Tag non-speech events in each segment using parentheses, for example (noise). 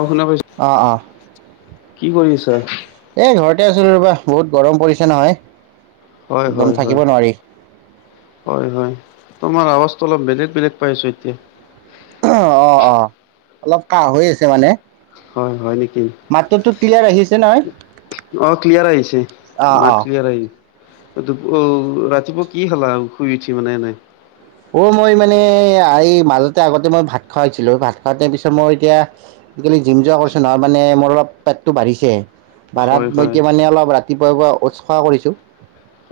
অ', শুনা পাইছোঁ, অ', কি কৰি আছা? এ ঘৰতে আছিলোঁ ৰ'বা, বহুত গৰম পৰিছে নহয়। হয়, একদম হয়, থাকিব হয়, নোৱাৰি। হয়, হয়। তোমাৰ আৱাজটো অলপ বেলেগ বেলেগ পাই আছো এতিয়া কাঁহ হৈ আছে মানে। হয়, হয় নেকি মাতটোতো ক্লিয়াৰ আহিছে নহয় অ', ক্লিয়াৰ আহিছে অ', মাত অ'। ক্লিয়াৰ আহিছে ৰাতিপও-ৰাতিপুৱা কি খালা শুই উঠি মানে এনেই? অ', মই মানে এই মাজতে আগতে মই ভাত খুৱাইছিলো ভাত খাইাৰ পিছত মই এতিয়া আজিকালি জিম যোৱা কৰিছো নহয় মানে মোৰ অলপ পেটটো বাঢ়িছে। পাৰাত হয়, মই হয়, এতিয়া মানে অলপ ৰাতিপুৱাইপুৱাই অ'টছ খোৱা কৰিছো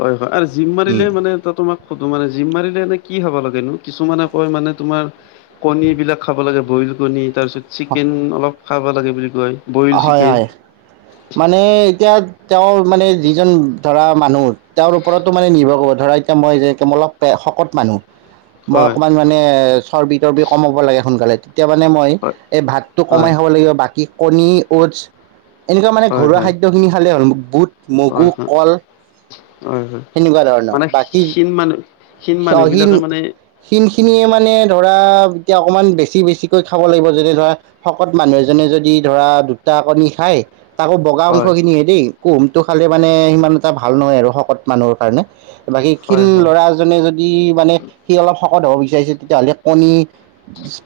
হয়, হয়! আৰু জিম মাৰিলে মানে, ত' তোমাক সুধো মানে, জিম মাৰিলে (unintelligible) কি খাব লাগেনো? কিছুমানে কয় মানে তোমাৰ কণী এবিলাক খাব লাগে মানে বইল কণী তাৰপিছত চিকেন অলপ খাবা লাগে বুলি কয় বইল হয় চিকেন। হয় মানে এতিয়া তেওঁ মানে যিজন ধৰা মানুহ তেওঁৰ ওপৰটো মানে নিৰ্ভৰ হব ধৰা এতিয়া মই যে মলপ পেয়া শকত মানুহ মই হয়, অকণমান মানে চৰ্বি তৰ্বি কমাব লাগে সোনকালে। তেতিয়া মানে মই হয়, এই ভাতটো হয়, কমাই খাব লাগিব বাকী কণী উৎস এনেকুৱা মানে হয়, হয়, ঘৰুৱা হয়, খাদ্যখিনি খালে হ'ল বহুত মগু হয়, হয়, কল হয়। হয়। সেনেকুৱা ধৰণৰ মানে বাকী। ক্ষীণ মানুহ ক্ষীণ মানুহ বিলাকে মানে ক্ষীণ খিনিয়ে মানে ধৰা এতিয়া অকমান বেছি বেছিকৈ খাব লাগিব যদি ধৰা শকত মানুহ এজনে যদি ধৰা দুটা। দুটা কণী খায় তাকো বগা অংশ হয় খিনিহে দেই কোহোমটো খালে মানে সিমান এটা ভাল নহয় আৰু শকত মানুহৰ কাৰণে বাকী ক্ষিন হয় হয় ল'ৰা এজনে যদি মানে সি অলপ শকত হ'ব বিচাৰে। ঠিক আছে তেতিয়াহ'লে কণী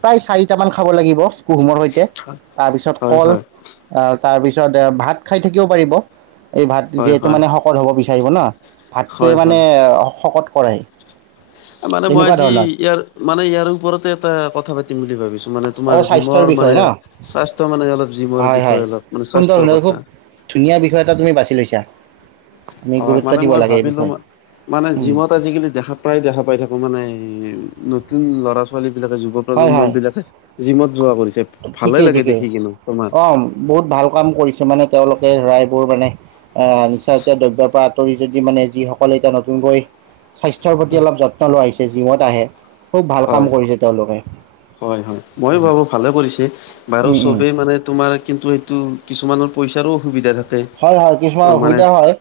প্ৰায় চাৰিট মান খাব লাগিব কুহুমৰ সৈতে তে হয় তাৰপিছত হয় কল তাৰপিছত ভাত খাই থাকিব পাৰিব এই ভাত হয় হয় যিহেতু মানে শকত হ'ব বিচাৰিব ন? ভাতটোৱে হয় মানে হয় শকত কৰাই মানে, মই আজি ইয়াৰ, মানে, ইয়াৰ ওপৰতে এটা, কথা পাতিম বুলি ভাবিছোঁ! মানে অ তোমাৰ স্বাস্থ্যৰ জিমৰ বিষয়ে মানে ন স্বাস্থ্য মানে অলপ জিমৰ হয় হয় বিষয়ে অলপ মানে সুন্দৰ স্বাস্থ্যৰ সুন্দৰ খুব কথা ধুনীয়া বিষয় এটা তুমি বাছি লৈছা। আমি হয় গুৰুত্ব মানে দিব মই লাগে এই ভাবিলো বিষয়ে মই মানে জিমত আজিকালি দেহা প্ৰায় দেখা পাই থাকো মানে নতুন ল'ৰা ছোৱালী বিলাকে যুৱ হয় প্ৰজন্ম হয় বিলাকে জিমত যোৱা কৰিছে ভালেই ঠিকেই লাগে ঠিকেই দেখি কিনো তোমাৰ কিছুমানে তেওঁলোকে ৰায়বোৰ মানে আহ নিচা জাতিয় দ্ৰব্যৰ পৰা আঁতৰি যদি মানে যিসকল এতিয়া নতুন বৈ স্বাস্থ্যৰ প্ৰতি অলপ যত্ন লোৱা হৈছে জিমত আহে খুব ভাল হয় কাম কৰিছে তেওঁলোকে হয় হয় মই ভাবো ভালে কৰিছে বাৰু উম উম চবেই মানে তোমাৰ কিন্তু এটো কিছুমানৰ পইচাৰো অসুবিধা থাকে। হয় হয় অ কিছুমান মানে অসুবিধা হয়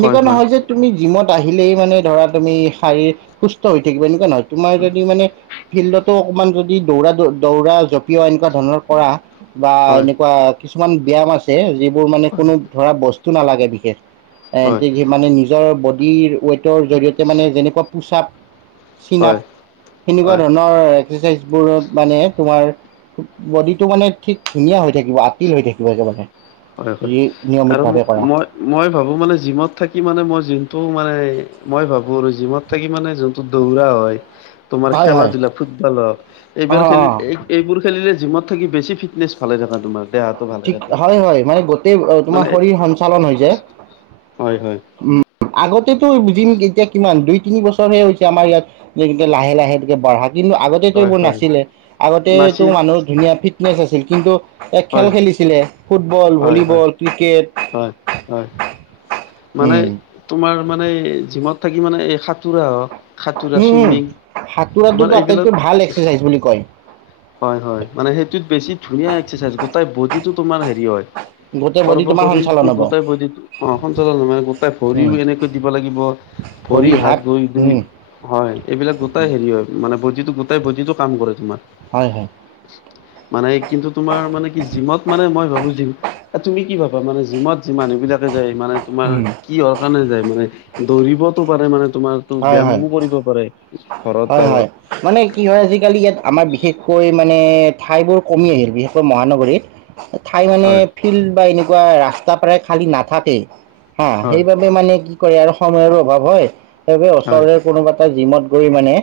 হয় হয় নহয় যে তুমি জিমত আহিলেই মানে ধৰা তুমি শাৰীৰিক সুস্থ হৈ থাকিবা এনেকুৱা নহয় তোমাৰ যদি মানে ফিল্ডতো অকমান যদি দৌৰা দৌ, দৌৰা জপিও এনেকুৱা ধৰণৰ কৰা বা হয় এনেকুৱা কিছুমান ব্যায়াম আছে যিবোৰ মানে কোনো ধৰা বস্তু নালাগে বিশেষ হয় এতিয়া কি মানে নিজৰ বডিৰ ওৱেটৰ জৰিয়তে মানে যেনেকোৱা পুশআপ চিন-আপ হয় হয় সেনেকোৱা ধৰণৰ এক্সেৰচাইজবোৰত মানে তোমাৰ বডিটো মানে ঠিক ধুনীয়া হৈ থাকিব আতিল হৈ থাকিব একেবাৰে হয় হয় যদি আৰু নিয়মিতভাৱে কৰা মই মই ভাবো মানে জিমত থাকি মানে মই যোনটো মানে, মই ভাবোঁ আৰু জিমত থাকি মানে, যোনটো দৌৰা হয়, তোমাৰ হয় খেলা হয় ধূলা ফুটবল হওক অ এবিলাক অ খেলিলে এইবোৰ খেলিলে জিমত থাকি বেছি ফিটনেছ ভালে থাকে তোমাৰ দেহাটো ভালে ঠিক থাকে হয় হয় মানে গোটেই তোমাৰ মানে শৰীৰ সঞ্চালন হৈ যায় হয় হয় উম আগতেতো বুজিম এতিয়া কিমান দুই তিনি বছৰহে হৈছে আমাৰ ইয়াত গতিকে লাহে লাহে এনেকে বঢ়াম কিন্তু আগতেটো হয় এইবোৰ হয় নাছিলে আগতেটো নাছিল মানুহৰ ধুনীয়া ফিটনেচ আছিল কিন্তু খেল হয় খেলিছিলে ফুটবল হয় হয় ভলীবল ক্ৰিকেট হয় হয় মানে উম তোমাৰ মানে জিমত থাকি মানে এই সাঁতোৰা হওক সাঁতোৰা উম উম চুইমিং তোমাৰ সাতোৰাটোতো এইবিলাক আটাইতকৈ ভাল এক্সাৰচাইজ বুলি কয় হয় হয় মানে সেইটোত বেছি ধুনীয়া এক্সাচাইজ গোটেই বডিটো তোমাৰ হেৰি হয় বুট সৰ্ব শৰীৰটো গোটাই বডিতত সঞ্চালন মানে গোটাই ভৰিও উম এনেকৈ দিব লাগিব ভৰি হাত গৈ দুই হয় এইবিলাক গোটাই হেৰি হয় মানে যিটো গোটাই ব'ডিটো কাম কৰে তোমাৰ, হয় হয় মানে কিন্তু তোমাৰ মানে কি জিমত মানে মই ভাবো জিম তুমি কি ভাব বা মানে জিমত যি মানুহ বিলাকে যায় মানে তোমাৰ কি হ কাৰণে যায় মানে দৌৰিবতো পাৰে মানে তোমাৰতো হয় ব্যায়ামো কৰিব পাৰে ঘৰত হয় হয় গাঁৱত মানে কি হয় আজালি ইয়াত আমাৰ বিশষকৈ মানে ঠাইবোৰ কমি আহিল বিশেষকৈ মহানগৰীত। ঠাই মানে হয় ফিল্ড বা এনেকুৱা ৰাস্তা প্ৰায় খালী নাথাকে অহ, হয় সেইবাবে মানে কি কৰে আৰু সময়ৰো অভাৱ হয় সেইবাবে হয় ওচৰৰে কোনোবা এটা জিমত গৈ মানে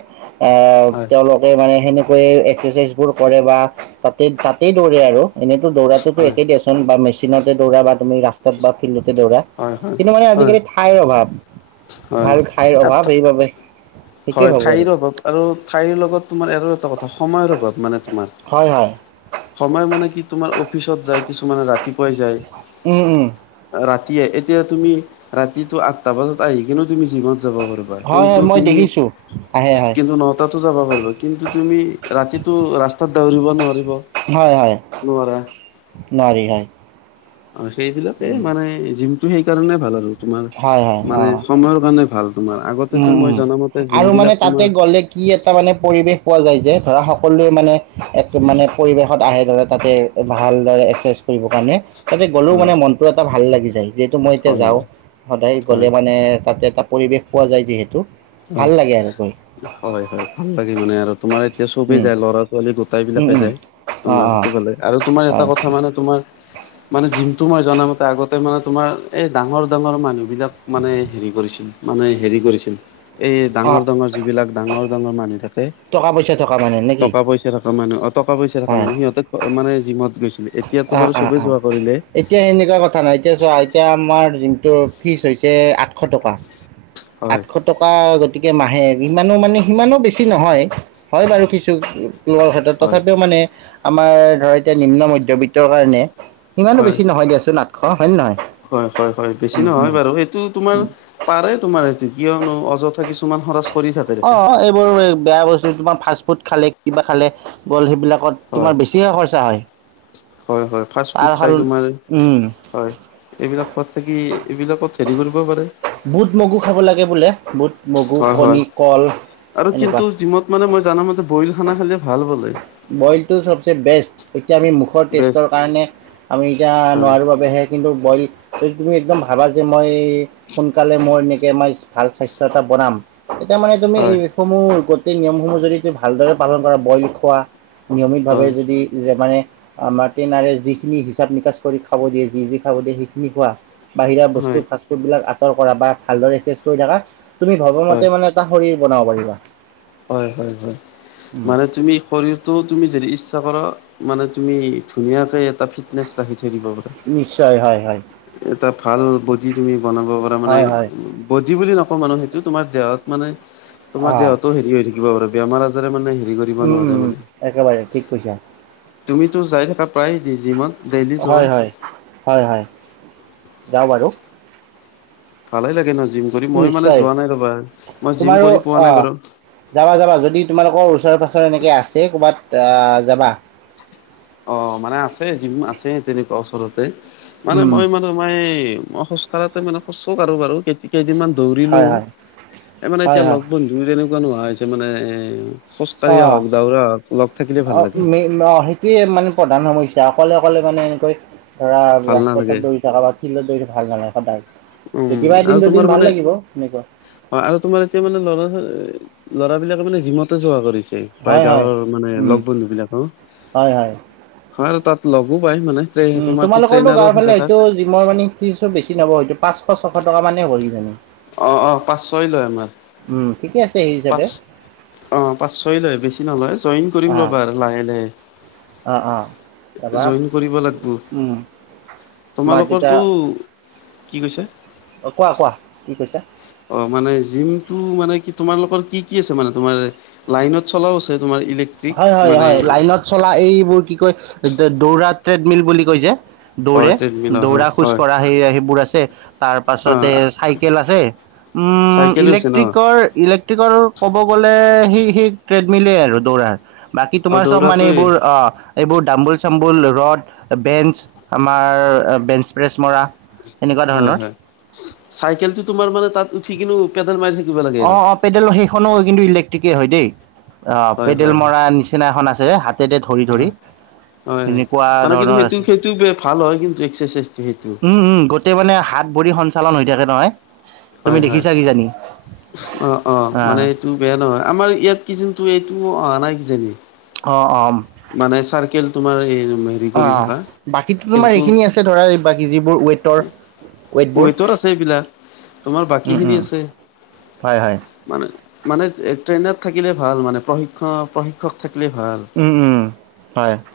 হয় তেওঁলোকে মানে সেনেকৈয়ে এক্সাৰচাইজবোৰ কৰে বা তাতে তাতেই দৌৰে আৰু এনেইত দৌৰাটোতো হয় হয় একেই দিয়াচোন বা মেচিনতে দৌৰা বা তুমি ৰাস্তাত বা ফিল্ডত দৌৰা, হয় হয় কিন্তু মানে আজিকালি ঠাইৰ অভাৱ, হয় ভাল ঠাইৰ অভাৱ সেইবাবে। সেইটোৱে হয় ভাবোঁ আৰু ঠাইৰ অভাৱ আৰু ঠাইৰ লগত তোমাৰ আৰু এটা কথা সময়ৰ অভাৱ মানে। তোমাৰ হয় হয় সময় মানে কি তোমাৰ অফিচত যায় কিছুমানে ৰাতি উম উম ৰাতি এতিয়া তুমি ৰাতিটো আঠটা বজাত আহি কিন্তু তুমি জিমত যাব পাৰিবা হয় হয় কিন্তু মই তুমি দেখিছো আহে হয় কিন্তু নৌকাটো যাব পাৰিব কিন্তু তুমি ৰাতিটো ৰাস্তাত দৌৰিব নোৱাৰিব। হয় হয় নোৱাৰা। নোৱাৰি হয়। অ, সেইবিলাকে উম মানে, জিমটো সেইকাৰণে ভাল আৰু। তোমাৰ হয় হয় অ মানে সময়ৰ কাৰণে ভাল তোমাৰ উম আগতেতো মই উম জনামতে জিম আৰু মানে বিলাক তাতে তোমাৰ গ'লে কি এটা মানে পৰিৱেশ পোৱা যায় যে ধৰা সকলোৱে মানে এক মানে পৰিৱেশত আহে ধৰা তাতে ভালদৰে এক্সচাইজ কৰিবৰ কাৰণে তাতে গ'লেও হয় মানে মনতটো এটা ভাল লাগি যায় যিহেতু মই এতিয়া হয় যাওঁ হয় সদায় গ'লে মানে তাতে ত পৰিৱেশ পোৱা যায় যিহেতু হয়, আৰু গৈ হয়, হয়, ভাল লাগে মানে আৰু তোমাৰ এতিয়া চবেই উম যায় ল'ৰা ছোৱালী গোটাই উম বিলাকে উম যায় অঁ তোমাৰ অঁ সেইটোফালে আৰু তোমাৰ এটা হয় কথা মানে তোমাৰ মানে জিমটো মই জনামতে আগতে মানে তোমাৰ, এই ডাঙৰ ডাঙৰ মানুহ বিলাক মানে হেৰি কৰিছিল, মানে হেৰি কৰিছিল। এই ডাঙৰ অঁ ডাঙৰ যিবিলাক ডাঙৰ ডাঙৰ মানুহ থাকে টকা পইচা থকা মানে নেকি টকা পইচা থকা মানুহ অ টকা পইচা থকা মানুহ সিহঁতে মানে জিমত গৈছিলে অ অ অ এতিয়া সনেকুৱা কথা নাই এতিয়া চোৱা এতিয়া আমাৰ ফিচ হৈছে আঠশ টকা হয় আঠশ টকা গতিকে মাহে ইিমানো মানে সিমানো বেছি নহয় হয় বাৰু কিছুমানৰ ক্ষেত্ৰত হয় তথাপিও মানে আমাৰ ধৰ এতিয়া নিম্ন মধ্যবিত্তৰ কাৰণে ইমানো হয় বেছি নহয় দিয়াচোন আঠশ হয় নে নহয় হয় হয় হয় বেছি নহয় বাৰু এইটো তোমাৰ পাৰে তোমাৰ কিয়নো অযথা কিছুমান সৰচ অ এইবোৰ বেয়া বস্তু তোমাৰ ফাষ্ট ফুড খালে কিবা খালে গ'ল সেইবিলাক হয় তোমাৰ বেছিহে খৰচা হয় হয়, হয়, ফাষ্ট তাৰ ফুড খাই হল তোমাৰ উম হয়, এইবিলাক খোৱাত থাকি এইবিলাকত হেৰি কৰি বুট মগু খাব লাগে বোলে বুট মগু হয় হয় কণী কল আৰু এনেকুৱা কিন্তু জিমত মানে মই জানো ম বইল খানা খালে ভাল বলে বইলটো চবচে বেষ্ট এতিয়া আমি মুখৰ বেষ্ট টেষ্টৰ কাৰণে আমি এতিয়া হয় নোৱাৰোঁ বাবেহে কিন্তু বইল যদি তুমি একদম ভাবা যে মই সোনকালে মই এনেকে আমাৰ ভাল স্বাস্থ্য এটা বনাম এতিয়া মানে তুমি হয় এইসমূহ গোটেই নিয়মসমূহ যদি তুমি ভালদৰে পালন কৰা বইল খোৱা নিয়মিত ভাৱে হয় যদি মানে আমাৰ ট্ৰেইনাৰে যিখিনি হিচাপ নিকাচ কৰি খাব দিয়ে যি যি খাব দিয়ে সেইখিনি খোৱা বাহিৰা বস্তু হয় ফাষ্টফুড বিলাক আঁতৰ কৰা বা ভালদৰে কৰি থাকা তুমি ভবা মতে হয় মানে এটা শৰীৰ বনাব পাৰিবা হয় হয় হয় উম, মানে তুমি শৰীৰটোত তুমি যদি ইচ্ছা কৰা মানে তুমি ধুনীয়াকে এটা ফিটনেছ ৰাখি থ নিশ্চয় হয়-হয়। এটা ভাল বডি তুমি বনাব পৰা মানে হয় হয় বডি বুলি নকওঁ মানুহ সেইটো তোমাৰ দেহত মানে তোমাৰ অঁ দেহতো হেৰি হৈ থাকিব বাৰু বেমাৰ আজাৰে মানে হেৰি কৰিব উম উম নোৱাৰে উম মানে একেবাৰে ঠিক কৈছা তুমিতো যাই থাকা প্ৰায় জিমত ডেইলি যোৱা হয় হয় হয় হয় যাওঁ বাৰু ভালেই লাগে এনে জিম কৰি মই মানে নিশ্চয় যোৱা নাই ৰবা মই জিম তোমাৰো কৰি পোৱা অ নাই বাৰু যাবা যাবা যদি তোমালোকৰ ওচৰে পাঁচৰে এনেকে আছে কৰ'ৰবাত আহ যাবা অ', মানে আছে জিম আছে তেনেকুৱা ওচৰতে মানে উম মই মানে মই মই খোজ কাঢ়াটো মানে খোজো কাঢ়ো বাৰু কেই কেইদিনমান দৌৰিলো হয় হয় এই মানে হয় এতিয়া হয় লগ বন্ধু তেনেকুৱা নোহোৱা হৈছে মানে এ খোজকাঢ়ি অ আহক, দাউৰা আহক লগ থাকিলে অ ভাল লাগে। মে অ সেইটোৱে মানে প্ৰধান সমস্যা অকলে অকলে মানে এনেকৈ ধৰা ভাল ৰাজপথত নালাগে দৌৰি থকা বা ফিল্ডত দৌৰি ভাল নালাগে সদায় উম কেতিয়াবা এদিন আৰু তোমাৰ দুদিন ভাল মানে লাগিব সেনেকুৱা অ', আৰু তোমাৰ এতিয়া মানে ল'ৰা ল'ৰাবলাকে মানে জিমতে যোৱা কৰিছে। প্ৰায় হয় হয় গাঁৱৰ মানে উম লগ বন্ধু বিলাক হয় হয় হ আৰু তাত লগো পায় মানে উম তোমাৰ তোমালোকৰ ট্ৰেইনাৰো গাঁৱৰ তো থাকে তাত ফালেতটো জিমৰ মানে কি চ বেছি নহব হয়তটো পাঁচ এশ ছশ টকা মানেই হ'ব কিজানি অ', অ', পাঁচ ছয় লয় আমাক উম, ঠিকে আছে সেই হিচাপে অ', পাঁচ ছয় লয় বেছি নলয় জইন কৰিম অ, ৰবা আৰু লাহে -লাহে অ' অ' তাৰপৰা উ তোমালোকৰটো কি কৈছে অ', কোৱা-কোৱা কি কৈছা অ', মানে জিমটো মানে কি তোমালোকৰ কি কি আছে মানে তোমাৰ লাইনত চলাও আছে তোমাৰ ইলেক্ট্ৰিক হয় হয় মানে হয় লাইনত চলা এইবোৰ কি কয় দৌৰা ট্ৰেডমিল বুলি কয় যে হয় দৌৰে ট্ৰেডমিলৰ হয় দৌৰা, খোজ হয়। কঢ়া সেয়া সেইবোৰ আছে তাৰ পাছতে অ', চাইকেল আছে উম চাইকেলো আছে ন ইলেক্ট্ৰিকৰ ইলেক্ট্ৰিকৰ ক'ব গ'লে সেই -সেই ট্ৰেডমিলেই আৰু দৌৰাৰ বাকী অ', তোমাৰ চব মানে দৌৰাটোৱে এইবোৰ অ', এইবোৰ দাম্বোল চাম্বুল ৰ'দ বেঞ্চ আমাৰ বেঞ্চ প্ৰেছ মৰা এনেকুৱা ধৰণৰ হয়-হয় চাইকেলটো তোমাৰ মানে তাত উঠি কিনো পেডেল মাৰি থাকি অ', -অ', পেডেলৰ সেইখনো কিন্তু ইলেক্ট্ৰিকে হয় দেই আহ হয় পেডেল হয় হয়। মৰা নিচিনা এখন আছে হাতেৰে ধৰি ধৰি। হয় হয় তেনেকুৱা মানে কিন্তু ধৰণৰ সেইটো আছে সেইটো ভাল হয় কিন্তু এক্সাৰচাইজটো সেইটো উম-উম গোটেই মানে হা হাত ভৰি সঞ্চালন হৈ থাকে নহয় তুমি হয় হয়। দেখিছা কি জানি। অ -অ মানে এইটো বেয়া নহয় আমাৰ ইয়াত কি জিমটো এইটো অহা নাই কিজানি অ -অ মানে চাৰ্কেল তোমাৰ এই হেৰি কৰি অ', থকা বাকী তো তোমাৰ কিন্তু সেইখিনি আছে ধৰা বাকী যিবোৰ ৱেইটৰ ৱেটৰ আছে এইবিলাক তোমাৰ বাকী খিনি আছে। হয় হয়। মানে মানে ট্ৰেইনাৰ থাকিলে ভাল মানে প্ৰশিক্ষ প্ৰশিক্ষক থাকিলে ভাল৷ উম, উম,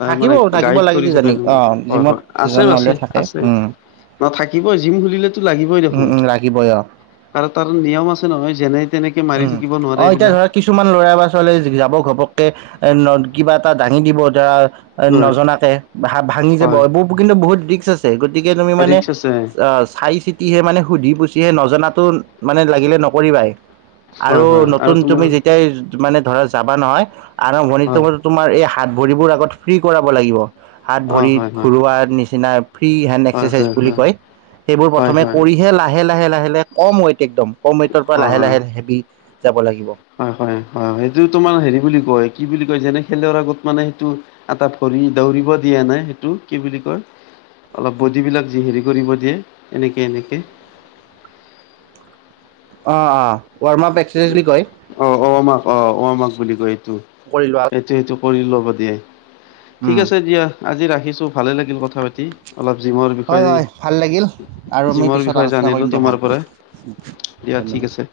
হয় থাকিব মানে থাকিব গাইড লাগে কৰি থাকে কিজানি অঁ হয় জিমত হয় আছে এজন আছে হ'লেও থাকে আছে৷ উম, ন থাকিবই জিম খুলিলেতো লাগিবই উম, দেখোন, উম, লাগিবই অঁ আৰু তাৰ নিয়ম আছে নহয় যেনে তেনেকে মাৰি উম থাকিব নোৱাৰে অ, এতিয়া এইবিলাক ধৰা কিছুমান ল'ৰা বা ছোৱালী যাব ঘপককে। (unintelligible) কিবা এটা দাঙি দিব ধৰা, হয় নজনাকে ভাঙি যাব হয় বহুত কিন্তু বহুত ৰিক্স আছে গতিকে তুমি মানে ৰিক্স আছে চাই চিতিহে মানে সুধি পুচিহে নজনাতো মানে লাগিলে নকৰিবাই। আৰু হয় হয় আৰু নতুন তোমাৰ তুমি, যেতিয়াই মানে ধৰা যাবা নহয় আৰম্ভণিটো হয় তোমাৰ এই হাত ভৰিবোৰ আগত ফ্ৰী কৰাব লাগিব৷ হাত অ ভৰিত হয় হয় ঘূৰোৱাৰ নিচিনা‌ ফ্ৰী হেণ্ড হয় এক্সৰচাইজ হয় বুলি হয় কয়৷ সেইবোৰ হয় প্ৰথমে, হয় কৰিহে লাহে-লাহে-লাহে-লাহে কম ৱেইট একদম কম ৱেইটৰ পৰা লাহে হয় লাহে লাহে হয় হয় হয় সেইটো তোমাৰ হেৰি বুলি কয় কি বুলি যেনে খেলৰ আগত মানে সেইটো এটা ভৰি দৌৰিব দিয়া নাই সেইটো কি বুলি কয়? অলপ বডিবিলাক যি সেৰি কৰিব দিয়ে, এনেকে- এনেকে। অ'! অ'! ৱাৰ্ম আপ এক্সাৰচাইজ বুলি কয় (unintelligible) বুলি কয়, এইটো। কৰিলো আৰু এইটো, সেইটো কৰি ল' দিয় ঠিক উম আছে দিয়া আজি ৰাখিছো ভালে লাগিল কথা পাতি। অলপ জিমৰ হয় বিষয়ে, হয় ভাল লাগিল আৰু আমি জিমৰ পিছত বিষয়ে আলোচনা জানিলো কৰিম দে তোমাৰ ভালকৈ পৰা৷ (unintelligible) দিয়া ঠিক ধন্যবাদ৷ আছে